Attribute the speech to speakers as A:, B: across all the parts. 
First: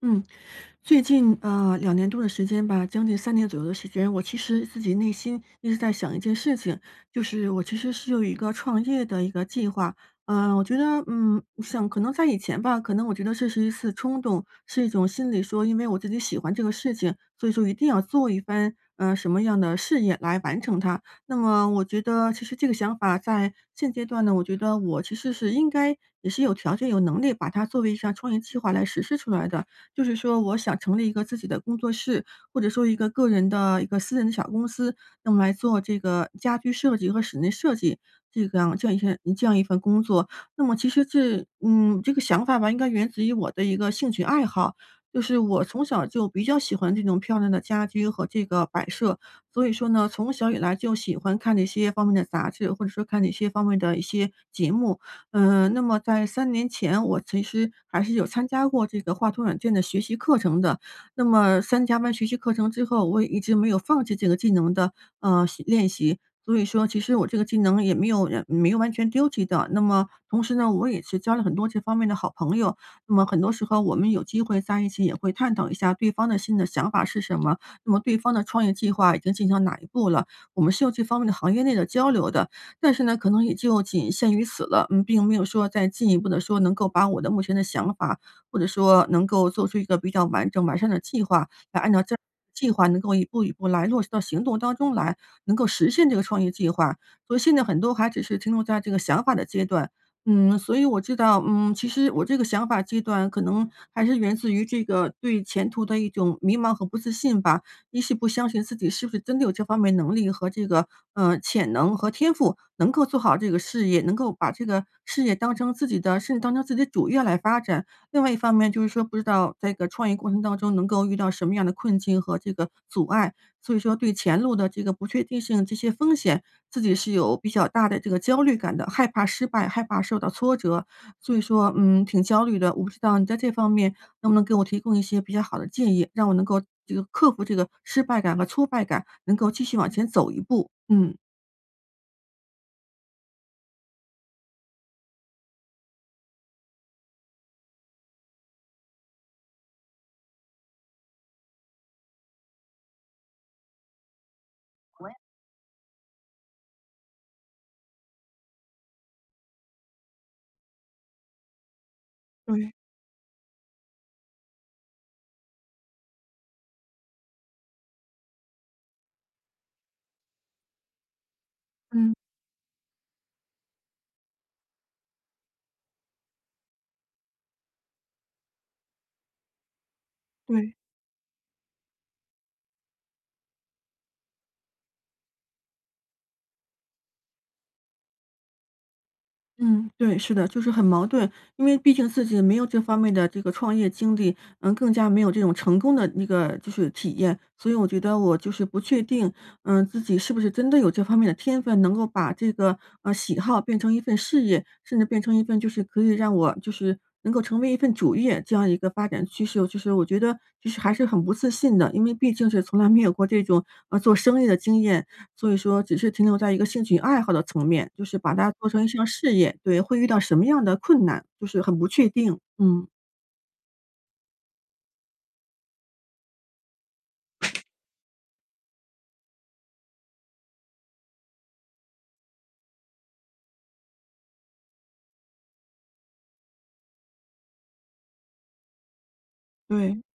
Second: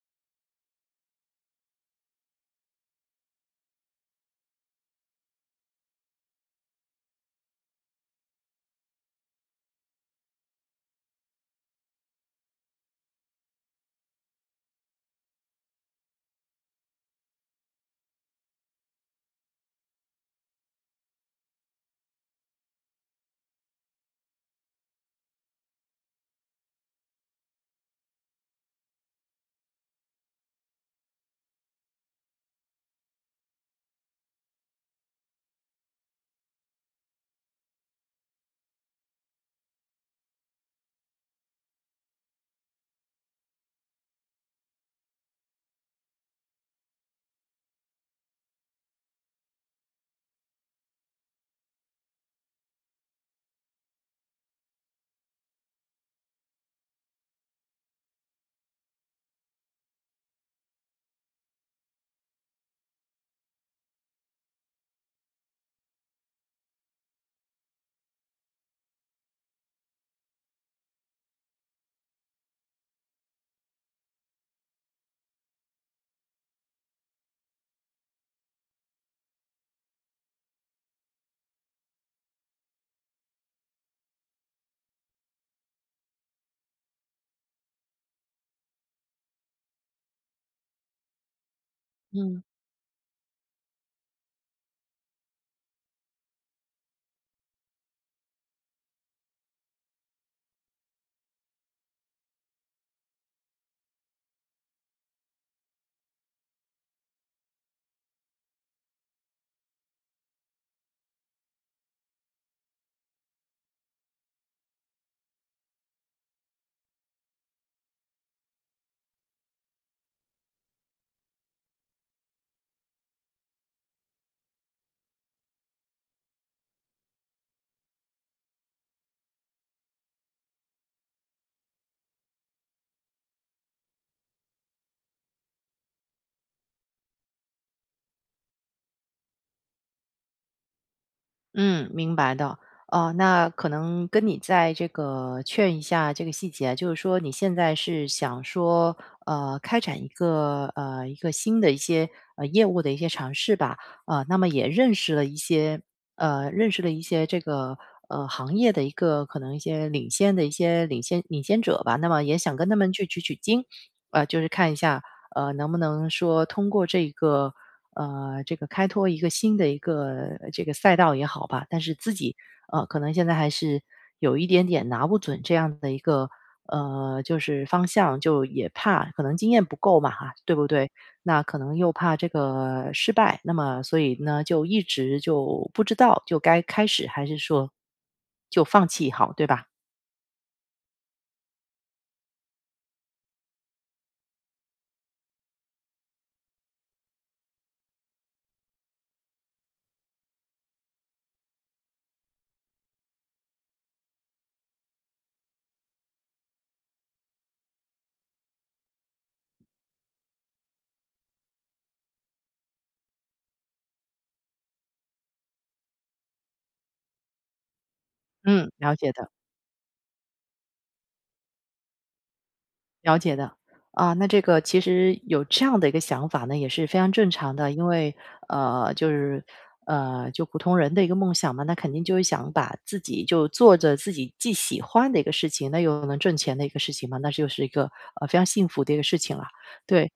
A: 嗯，最近两年多的时间吧，将近三年左右的时间，我其实自己内心一直在想一件事情，就是我其实是有一个创业的一个计划。嗯，我觉得，嗯，我想可能在以前吧，可能我觉得这是一次冲动，是一种心理说，因为我自己喜欢这个事情，所以说一定要做一番，什么样的事业来完成它。那么我觉得其实这个想法在现阶段呢，我觉得我其实是应该也是有条件、有能力把它作为一项创业计划来实施出来的。就是说我想成立一个自己的工作室，或者说一个个人的一个私人的小公司，那么来做这个家居设计和室内设计这个样这样一些这样一份工作。那么其实这嗯，这个想法吧，应该源自于我的一个兴趣爱好，就是我从小就比较喜欢这种漂亮的家居和这个摆设，所以说呢，从小以来就喜欢看这些方面的杂志，或者说看这些方面的一些节目。那么在三年前，我其实还是有参加过这个画图软件的学习课程的。那么参加完学习课程之后，我也一直没有放弃这个技能的，练习。所以说其实我这个技能也没有人没有完全丢弃的。那么同时呢，我也是交了很多这方面的好朋友，那么很多时候我们有机会在一起也会探讨一下对方的新的想法是什么，那么对方的创业计划已经进行到哪一步了，我们是有这方面的行业内的交流的。但是呢，可能也就仅限于此了，嗯，并没有说再进一步的说能够把我的目前的想法，或者说能够做出一个比较完整完善的计划，来按照这
B: 嗯
A: 计划能够一步一步来落实到行动当中来，能够实现这个创业计划。所以现在很多还只是停留在这个想法的阶段。嗯，所以我知道，嗯，其实我这个想法阶段可能还是源自于这个对前途的一种迷茫和不自信吧。一是不相信自己是不是真的有这方面能力和这个，潜能和天赋，能够做好这个事业，能够把这个事业当成自己的甚至当成自己的主业来发展。另外一方面就是说不知道在这个创业过程当中能够遇到什么样的困境和这个阻碍，所以说对前路的这个不确定性、这些风险，自己是有比较大的这个焦虑感的，害怕失败，害怕受到挫折，所以说，嗯，挺焦虑的。我不知道你在这方面能不能给我提供一些比较好的建议，让我能够这个克服这个失败感和挫败感，能够继续往前走一步？嗯。
B: 嗯，明白的。哦，那可能跟你在这个劝一下这个细节，就是说你现在是想说，开展一个一个新的一些业务的一些尝试吧。那么也认识了一些这个行业的一个可能一些领先的一些领先者吧，那么也想跟
A: 对，
B: 他们去取取经。就是看一下能不能说通过这个。这个开拓一个新的一个这个赛道也好吧，但是自
A: 嗯，
B: 己可能现在还是有一点点拿不准这样的一个就是方向，就也怕可能经验不够嘛，哈，对不
A: 对。
B: 对？那可能又怕这个失败，那么所以呢，就一直就不知道就该开始还是说就放弃好，对吧？
A: 嗯，对，是的，就是很矛盾，因为毕竟自己没有这方面的这个创业经历，嗯，更加没有这种成功的那个就是体验，所以我觉得我就是不确定，嗯，自己是不是真的有这方面的天分，能够把这个喜好变成一份事业，甚至变成一份就是可以让我就是能够成为一份主业这样一个发展趋势，就是我觉得就是还是很不自信的，因为毕竟是从来没有过这种做生意的经验，所以说只是停留在一个兴趣爱好的层面，就是把它做
B: 嗯，
A: 成一
B: 了
A: 项
B: 解的。
A: 事业，对，会遇到什么样的困难，就是很不确定。嗯，
B: 了解的。啊，那这个其实有这样的一个想法呢，也是非常正常的。因为就是就普通人的一个梦想嘛，那肯定就是想把自己就做着自己既喜欢的一个事情，那又能挣钱的一个事情嘛，那就是一个非常幸福的一个事情了。
A: 对。
B: 对。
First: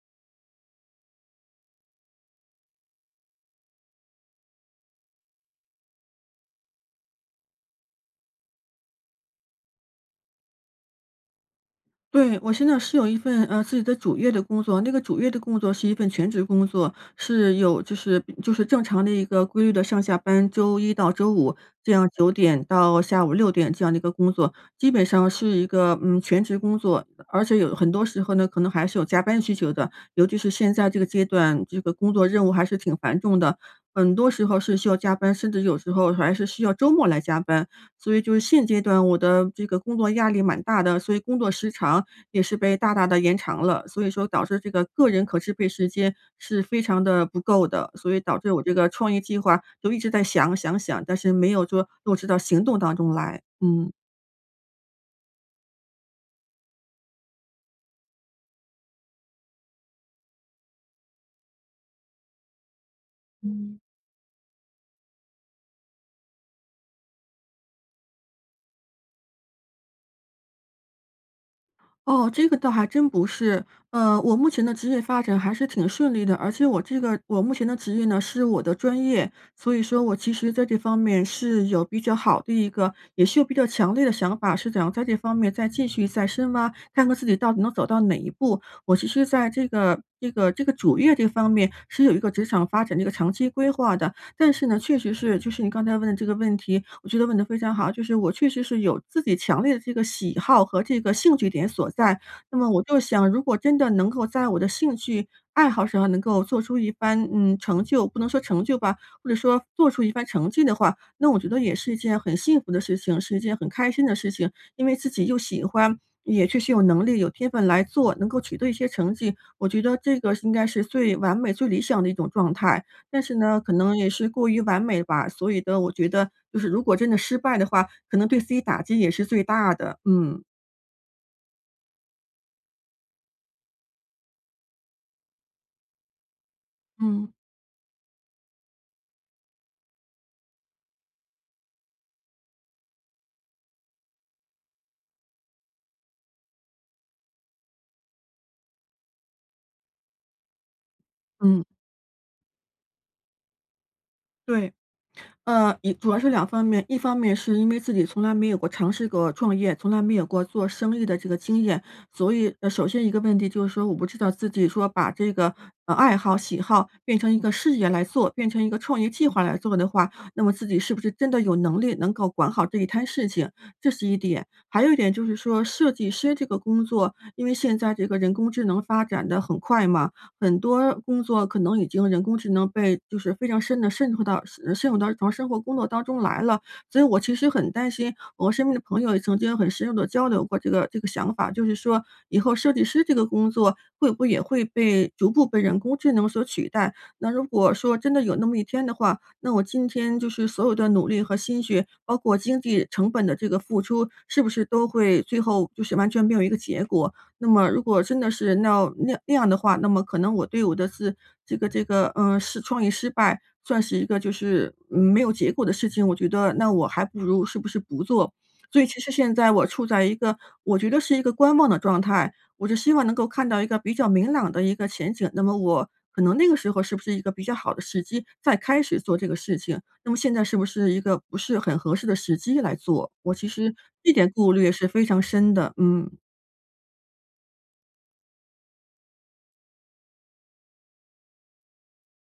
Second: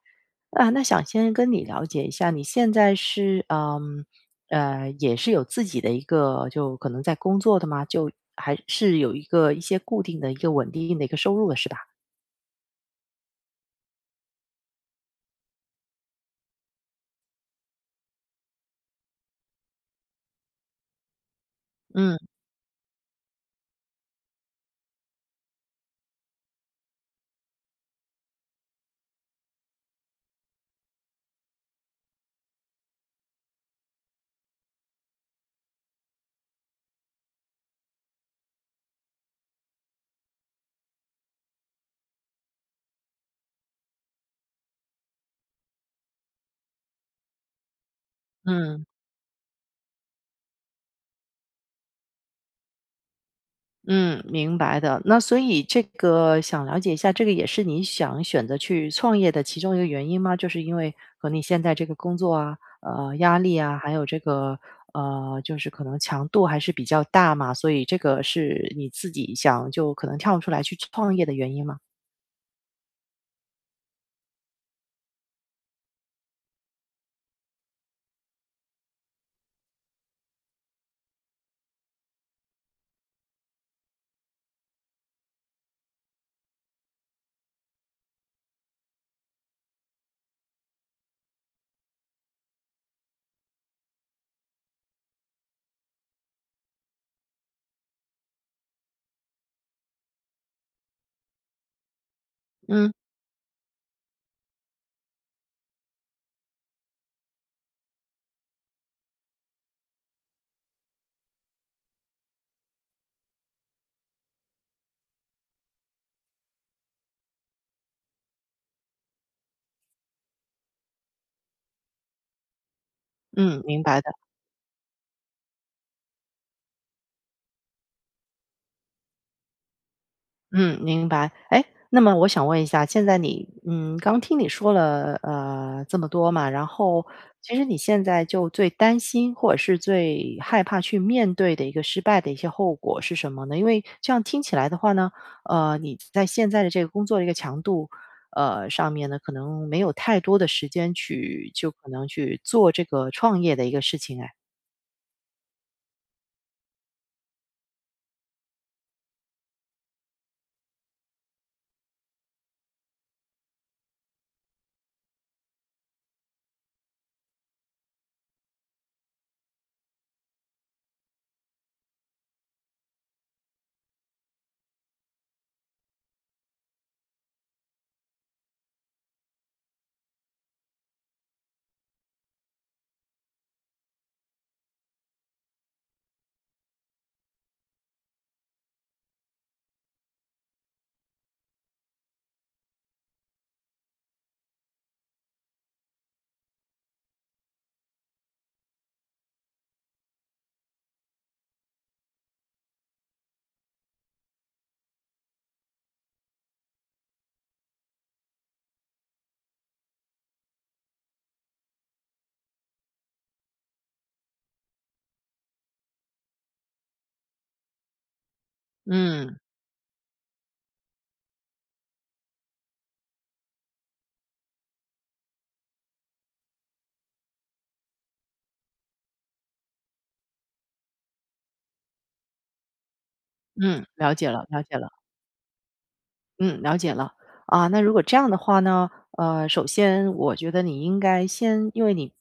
B: 啊，那想先跟你了解一下，你现在是嗯也是有自己的一个就可能在工作的吗？就还是有一个一些固定的一个稳定的一个收入的是吧？
A: 对，我现在是有一份，自己的主业的工作，那个主业的工作是一份全职工作，是有就是正常的一个规律的上下班，周一到周五这样
B: 嗯
A: 九点到下午六点这样的一个工作，基本上是一个嗯全职工作，而且有很多时候呢，可能还是有加班需求的，尤其是现在这个阶段，这个工作任务还是挺繁重的，很多时候是需要加班，甚至有时候还是需要周末来加班。所以就是现阶段我的这个工作压力蛮大的，所以工作时长也是被大大的延长了，所以说导致这个个人可支配时间是非常的不够的，所以导致我这
B: 嗯。
A: 个创业计划就一直在想，但是没有说落实到行动当中来，嗯。
B: 嗯，明白的。那所以这个想了解一下，这个也是你想选择去创业的其中一个原因吗？就是因为和你现在这个工作啊，呃，压力啊，还有这个就是可能强度还是比较大嘛，所以这个是你自己想就可能跳出来去创业的原因吗？
A: 哦，这个倒还真不是。我目前的职业发展还是挺顺利的，而且我这个我目前的职业呢是我的专业，所以说我其实在这方面是有比较好的一个，也是有比较强烈的想法，是想在这方面再继续再深挖，看看自己到底能走到哪一步。我其实在这个主业这方面是有一个职场发展的一个长期规划的，但是呢，确实是就是你刚才问的这个问题，我觉得问的非常好。就是我确实是有自己强烈的这个喜好和这个兴趣点所在，那么我
B: 嗯
A: 就想，如果真的能够在我的兴趣爱好上能够做出一番，嗯，成就不能说成就吧，或者说做出一番成绩的话，那我觉得也是一件很幸福的事情，是一件很开心的事情。因为自己又喜欢，也确实有能力、有天分来做，能够取得一些成绩，我觉得这个应该是最完美、最理想的一种状态。但是呢，
B: 嗯，
A: 可
B: 明
A: 能
B: 白
A: 也
B: 的。
A: 是过于完美吧，所以的我觉得就是如果真的失败的话，可能对自己打击也是最大的。嗯，
B: 嗯，明白。哎，那么我想问一下，现在你，嗯，刚听你说了，呃，这么多嘛，然后
A: 嗯。
B: 其实你现在就最担心或者是最害怕去面对的一个失败的一些后果是什么呢？因为这样听起来的话呢，你在现在的这个工作的一个强度，上面呢，可能没有太多的时间去，
A: 嗯，
B: 就可能去做这个创业的一个事情。哎，
A: 对。一主要是两方面，一方面是因为自己从来没有过尝试过创业，从来没有过做生意的这个经验，所以，首先一个问题就是说我不知道自己说把这个，爱好、喜好变成一个事业来做，变成一个创业计划来做的话，那么自己是不是真的有能力能够管好这一摊事情，这是一点。还有一点就是说设计师这个工作，因为现在这个人工智能发展的很快嘛，很多工作可能已经人工智能被就是非常深的渗透到渗入到日常生活工作当中来了。所以我其实很担心，我身边的朋友也曾经很深入的交流过这个想法，就是说以后设计师这个工作会不会也会被逐步被人工智能所取代？那如果说真的有那么一天的话，那我今天就是所有的努力和心血，包括经济成本的这个付出，是不是都会最后就是完全没有一个结果？那么如果真的是那样的话，那么可能我对我的是这个，嗯，是创业失败算是一个就是，嗯，没有结果的事情，我觉得那我还不如是不是不做。所以其实现
B: 嗯
A: 在我处在一个我觉得是一个观望的状态，我就希望能够看到一个比较明朗的一个前景，那么我可能那个时候是不是一个比较好的时机再开始做这个事情，那么现在是不是一个不是很合适的时机来做，我其实
B: 嗯，
A: 这
B: 了解
A: 点
B: 了，
A: 顾
B: 了
A: 虑
B: 解
A: 是
B: 了。
A: 非常深的，嗯。
B: 嗯，了解了。啊，那如果这样的话呢，呃，首先我觉得你应该先，因为你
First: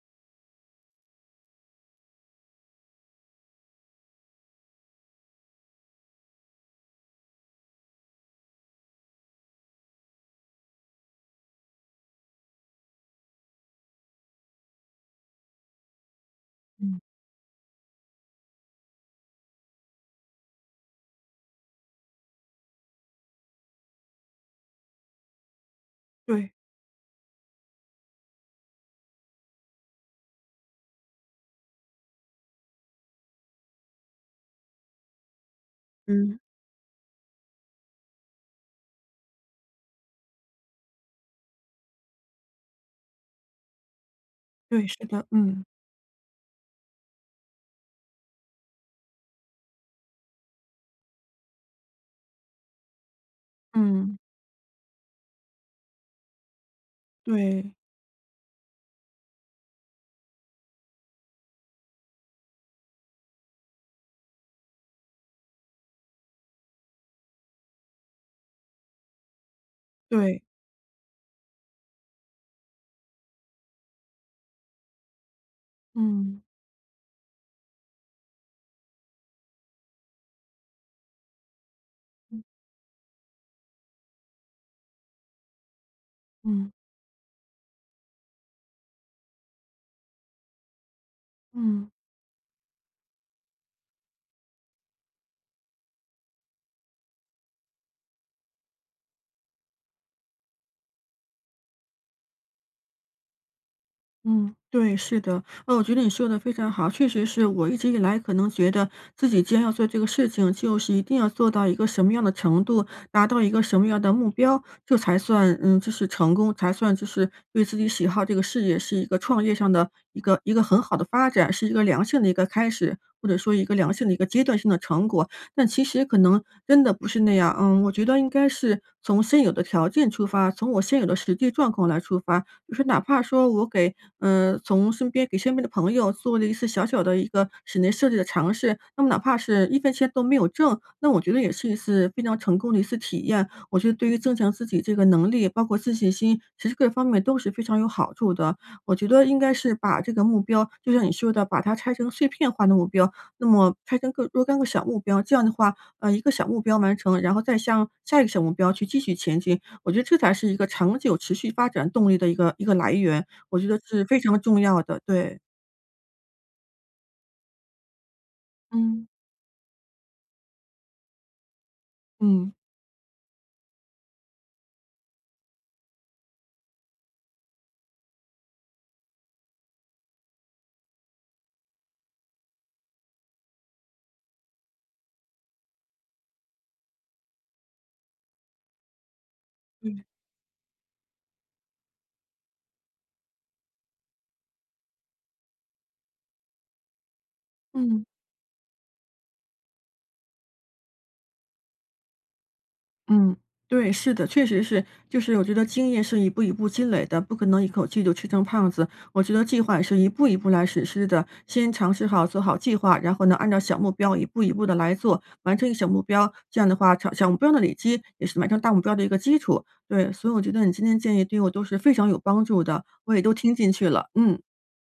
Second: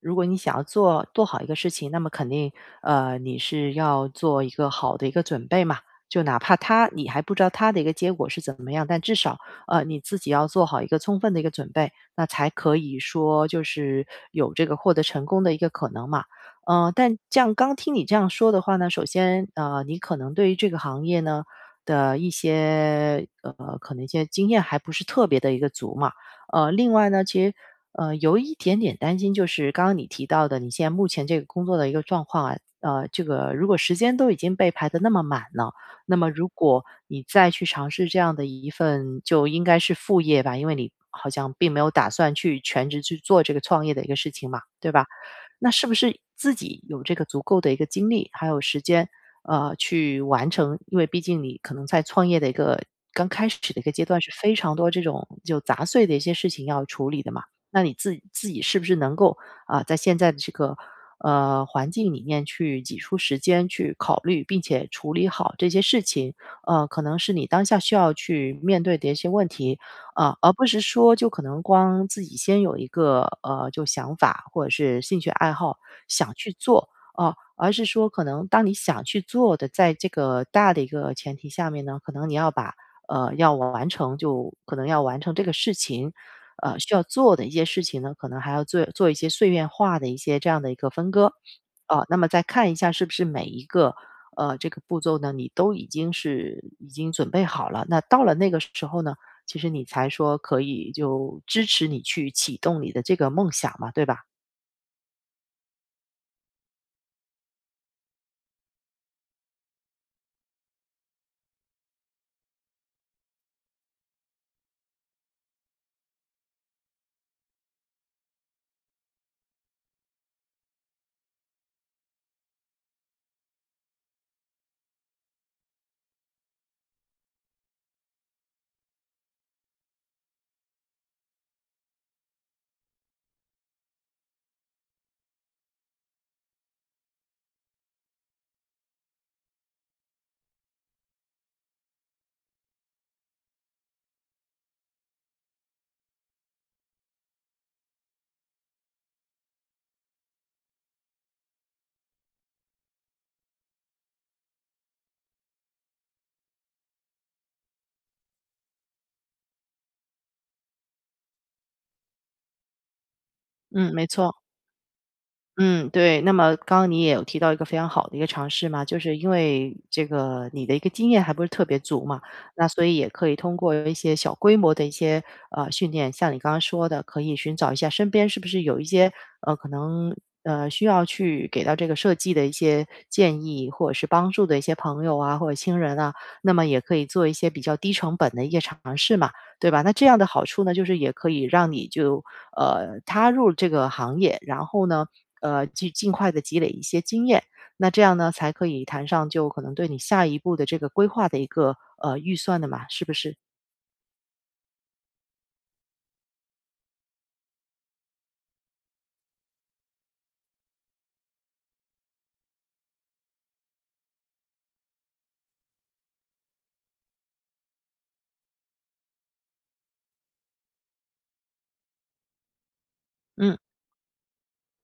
B: 如果你想要做好一个事情，那么肯定你是要做一个好的一个准备嘛。就哪怕他你还不知道他的一个结果是怎么样，但至少你自己要做好一个充分的一个准备，那才可以说就是有这个获得成功的一个可能嘛。呃，
A: 嗯，
B: 但这样刚听你这样说的话呢，首先你可能对于这个行业呢。的一些，呃，可能一些经验还不是特别的一个足嘛。
A: 对。
B: 呃，另外呢，其实，呃，有一点点担心，就是刚刚你提到的，你现在目前这个工作的一个状况啊，呃，这个如果时间都已经被排得那么满了，那么
A: 嗯，
B: 如果你再去尝试这样的一份就应该是副业吧，因为你好像并没有打算去全职去做这个创业的一个事情嘛，
A: 对，
B: 对
A: 是
B: 吧？
A: 的，嗯，
B: 那是不是自己有这个足够的一个精力，还有时间，去完成？因为毕竟你可能在创业的一个刚开始的一个阶
A: 嗯，
B: 段，是非常多这种就杂碎的一些事情要处理的嘛。
A: 对，
B: 那你自己是不是能够啊、在现在的这个环境里面去挤出时间去考虑，并且处理好这些事情？呃，可能是你当下需要去面对的一些问题，啊，
A: 对，
B: 而不是说就可能光自己先有一个，呃，就想法或者是兴趣爱好想
A: 嗯，
B: 去做，啊，而是说可能当你想去做的，在这个大的一个前提下面呢，可能你要把，呃，要完成就可能要完成这个事情，
A: 嗯，
B: 需要做的一些事情呢，可能还要做一些碎片化的一些这样的一个分割。
A: 嗯。
B: 啊，那么再看一下是不是每一个，这个步骤呢，你都已经已经准备好了，那到了那个时候呢，其实你才说可以就支持你去启动你的这个梦想嘛，对吧？
A: 嗯，对，是的，我觉得你说的非常好，确实是我一直以来可能觉得自己既然要做这个事情，就是一定要做到一个什么样的程度，达到一个什么样的目标，这才算嗯，就是成功，才算就是对自己喜好这个事业是一个创业上的一个很好的发展，是一个良性的一个开始，或者说一个良性的一个阶段性的成果。但其实可能真的不是那样，嗯，我觉得应该是从现有的条件出发，从我现有的实际状况来出发，就是哪怕说我给嗯，从身边给身边的朋友做了一次小小的一个室内设计的尝试，那么哪怕是一分钱都没有挣，那我觉得也是一次非常成功的一次体验。我觉得对于增强自己这个能力，包括自信心，其实各方面都是非常有好处的。我觉得应该是把这个目标，就像你说的，把它拆成碎片化的目标，那么拆成各若干个小目标，这样的话，一个小目标完成，然后再向下一个小目标去继续前进，我觉得这才是一个长久持续发展动力的一个来源，我觉得
B: 嗯，
A: 是
B: 没
A: 非
B: 错。
A: 常重要的，对。
B: 嗯，对。那么刚刚你也有提到一个非常好的一个尝试嘛，就
A: 嗯，
B: 是因为这个你的一个经验还不是特别足嘛，
A: 嗯，
B: 那所以也可以通过一些小规模的一些训练，像你刚刚说的，可以寻找一下身边是不是有一些呃可能呃需要去给到这个设计的一些建议或者是帮助的一些朋友啊或者亲人啊，那么也可以做一些比较低成本的一些尝试嘛。对吧？那
A: 嗯。
B: 这样的好处呢，就是也可以让你就踏入这个行业，然后呢，去尽快的积累一些经验。那这
A: 嗯，
B: 样呢，才可以谈上就可能对你下一步的这个规划的一个预算的嘛，是不是？
A: 嗯，对，是的，确实是，就是我觉得经验是一步一步积累的，不可能一口气就吃成胖子。我觉得计划也是一步一步来实施的，先尝试好做好计划，然后呢，按照小目标一步一步的来做，完成一个小目标，这样的话，小小目标的累积也是完成大目标的一个基础。对，所以我觉得你今天建议对我都是非常有帮助的，我也都听
B: 嗯，
A: 进去了，嗯，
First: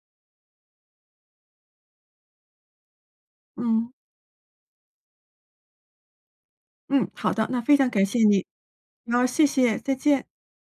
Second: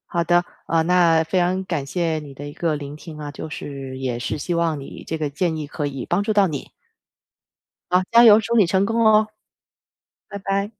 B: 好的。啊、那非常感谢你的一个聆听啊，就
A: 嗯。
B: 是也是希望你这个建议可以帮助到你。
A: 嗯，好的，那非常
B: 好，
A: 感谢
B: 加油，
A: 你，
B: 祝你成功
A: 然后
B: 哦，
A: 谢谢，再见。
B: 拜拜。